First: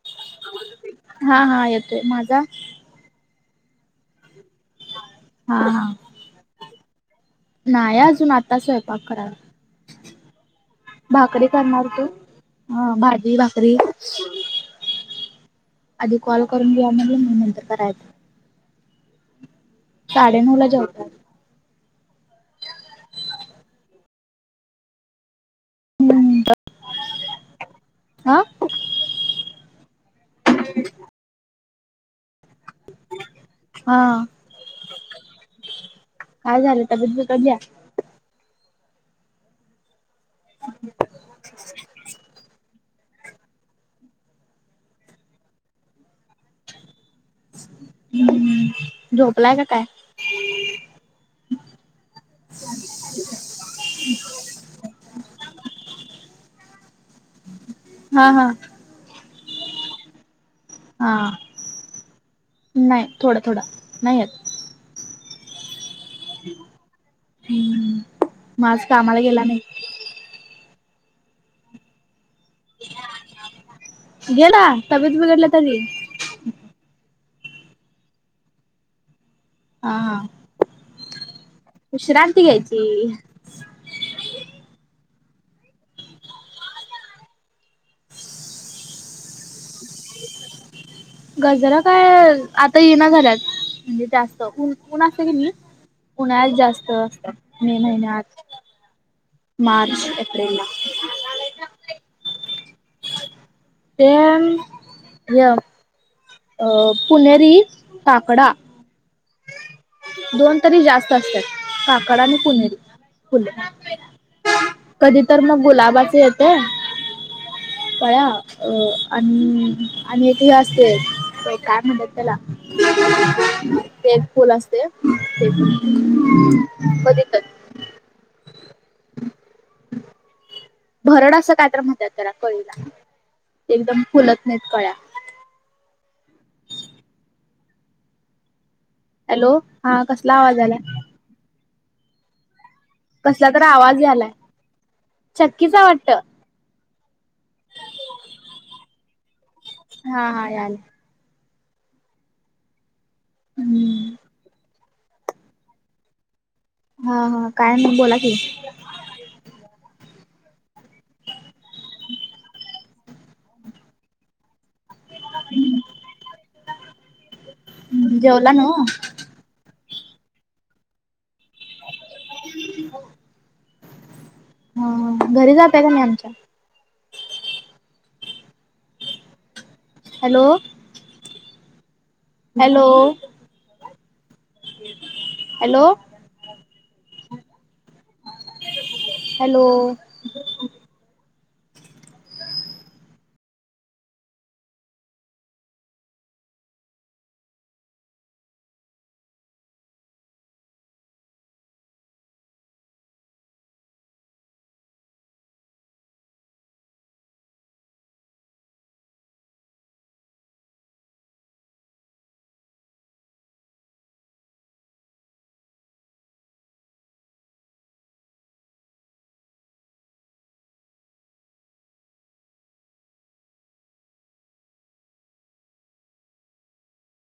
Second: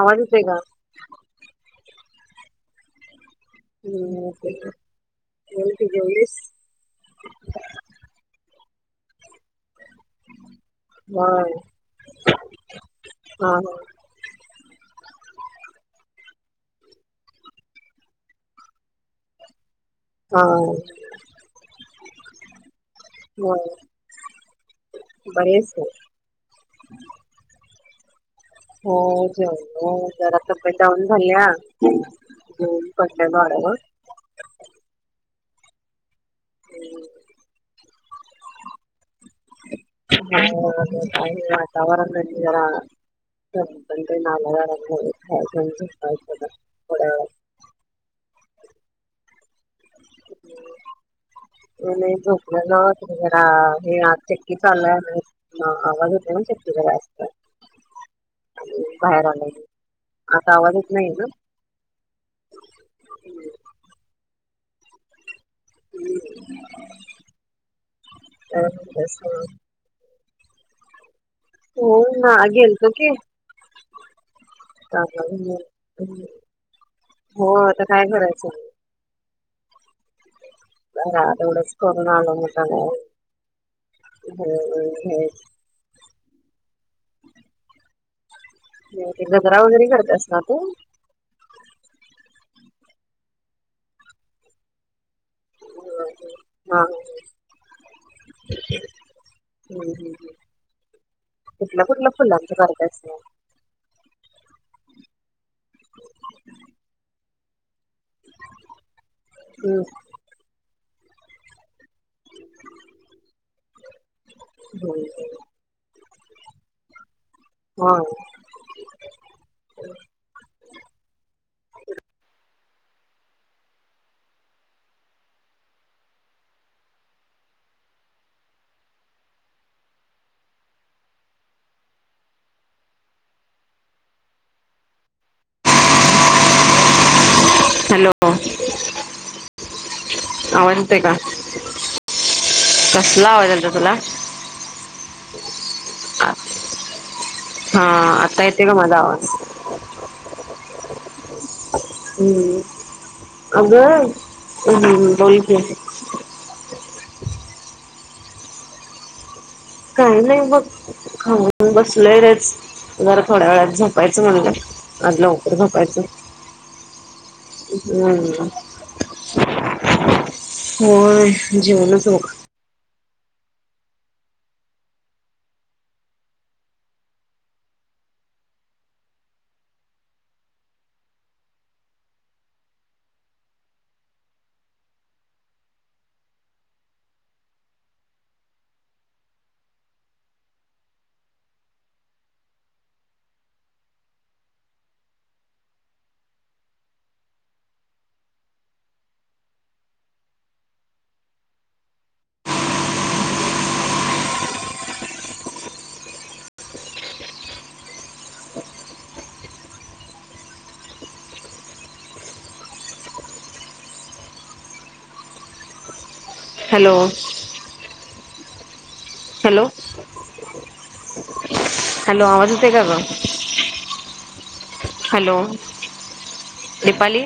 आवाज येतोय का? हा हा येतोय, माझा. हम्म, हा तेती जलीस. नाय अजून, आता स्वयंपाक करा भाकरी होय करणार होतो, ह भाजी हा भाकरी. आधी कॉल करून घ्या म्हणाल, मग नंतर करायचं. हा साडेनऊ ला जावतात. होय, बरीयसेय अ. हो जेवलो, जरा तबेत डाउन झाली या. हम बसल्या् बारवर. हा, काय झालंता बिगडलीया? का तवाररा [unintelligible] [unintelligible] नाराज व्हायला, खायचं न झोपायच, थोड ह् झोपलाय का काय? हम् [inaudible] नाही झोपलो ते जरा, हे आज चकी चालूया नी. हा आवाज होते ना ते त असत हा हा बाहेर आलाय आता आवाज हा नाहीये ना? नाही थोडा थोडा नाही येत हम् काय माझ म्हणतेस? कामाला गेला नाही होय ना, गेलतो की. गेला तब्येत बिघडला तरी हो, आता काय करायचं? हा हा. मला तेवढच करून आलो विश्रांती मुद्दामून, घ्यायची हम्म हम्म. ते गजरा वगैरे करत अस ना तू गजरा काय आता ये ना झाल्यात म्हणजे जास्तऊन ऊन असत की नाही पुण्यात हा जास्त असत मे महिन्यात मार्च एप्रिल ला कुठल्या कुठल्या फुलांच कररजयचं ते पुनेरी काकडा हम् दोन तरी जास्त असतात का कडाु कधी तर मग गुलाबाचे येते पळ अ आणि आणि एक हे असते बय कारण बतला ते फुल असते ते कध भरड असं काय तर म्हणतात करा कळीला ते एकदम फुलत नाहीत कळ्या हॅलो हॅलो हा आवाज आलाय? अते का कसला तर आवाज यालाय चक्कीच वाटत हा आता य तेे का मजा आवात हा हा या हम् अग् हम्म बोल हा हा काय म बोला की काही नाही बघ खाऊन बसलंय रेच जर थोड्या वेळात झपायचं म्हणलं आदलं उकरर झपायचं हम् जेवला नव्ह? हो जेवण सुख ह हा घरी जातय का नाही आमच्या hello hello hello hello hello hello hello आवाजते का ग हॅलो दीपाली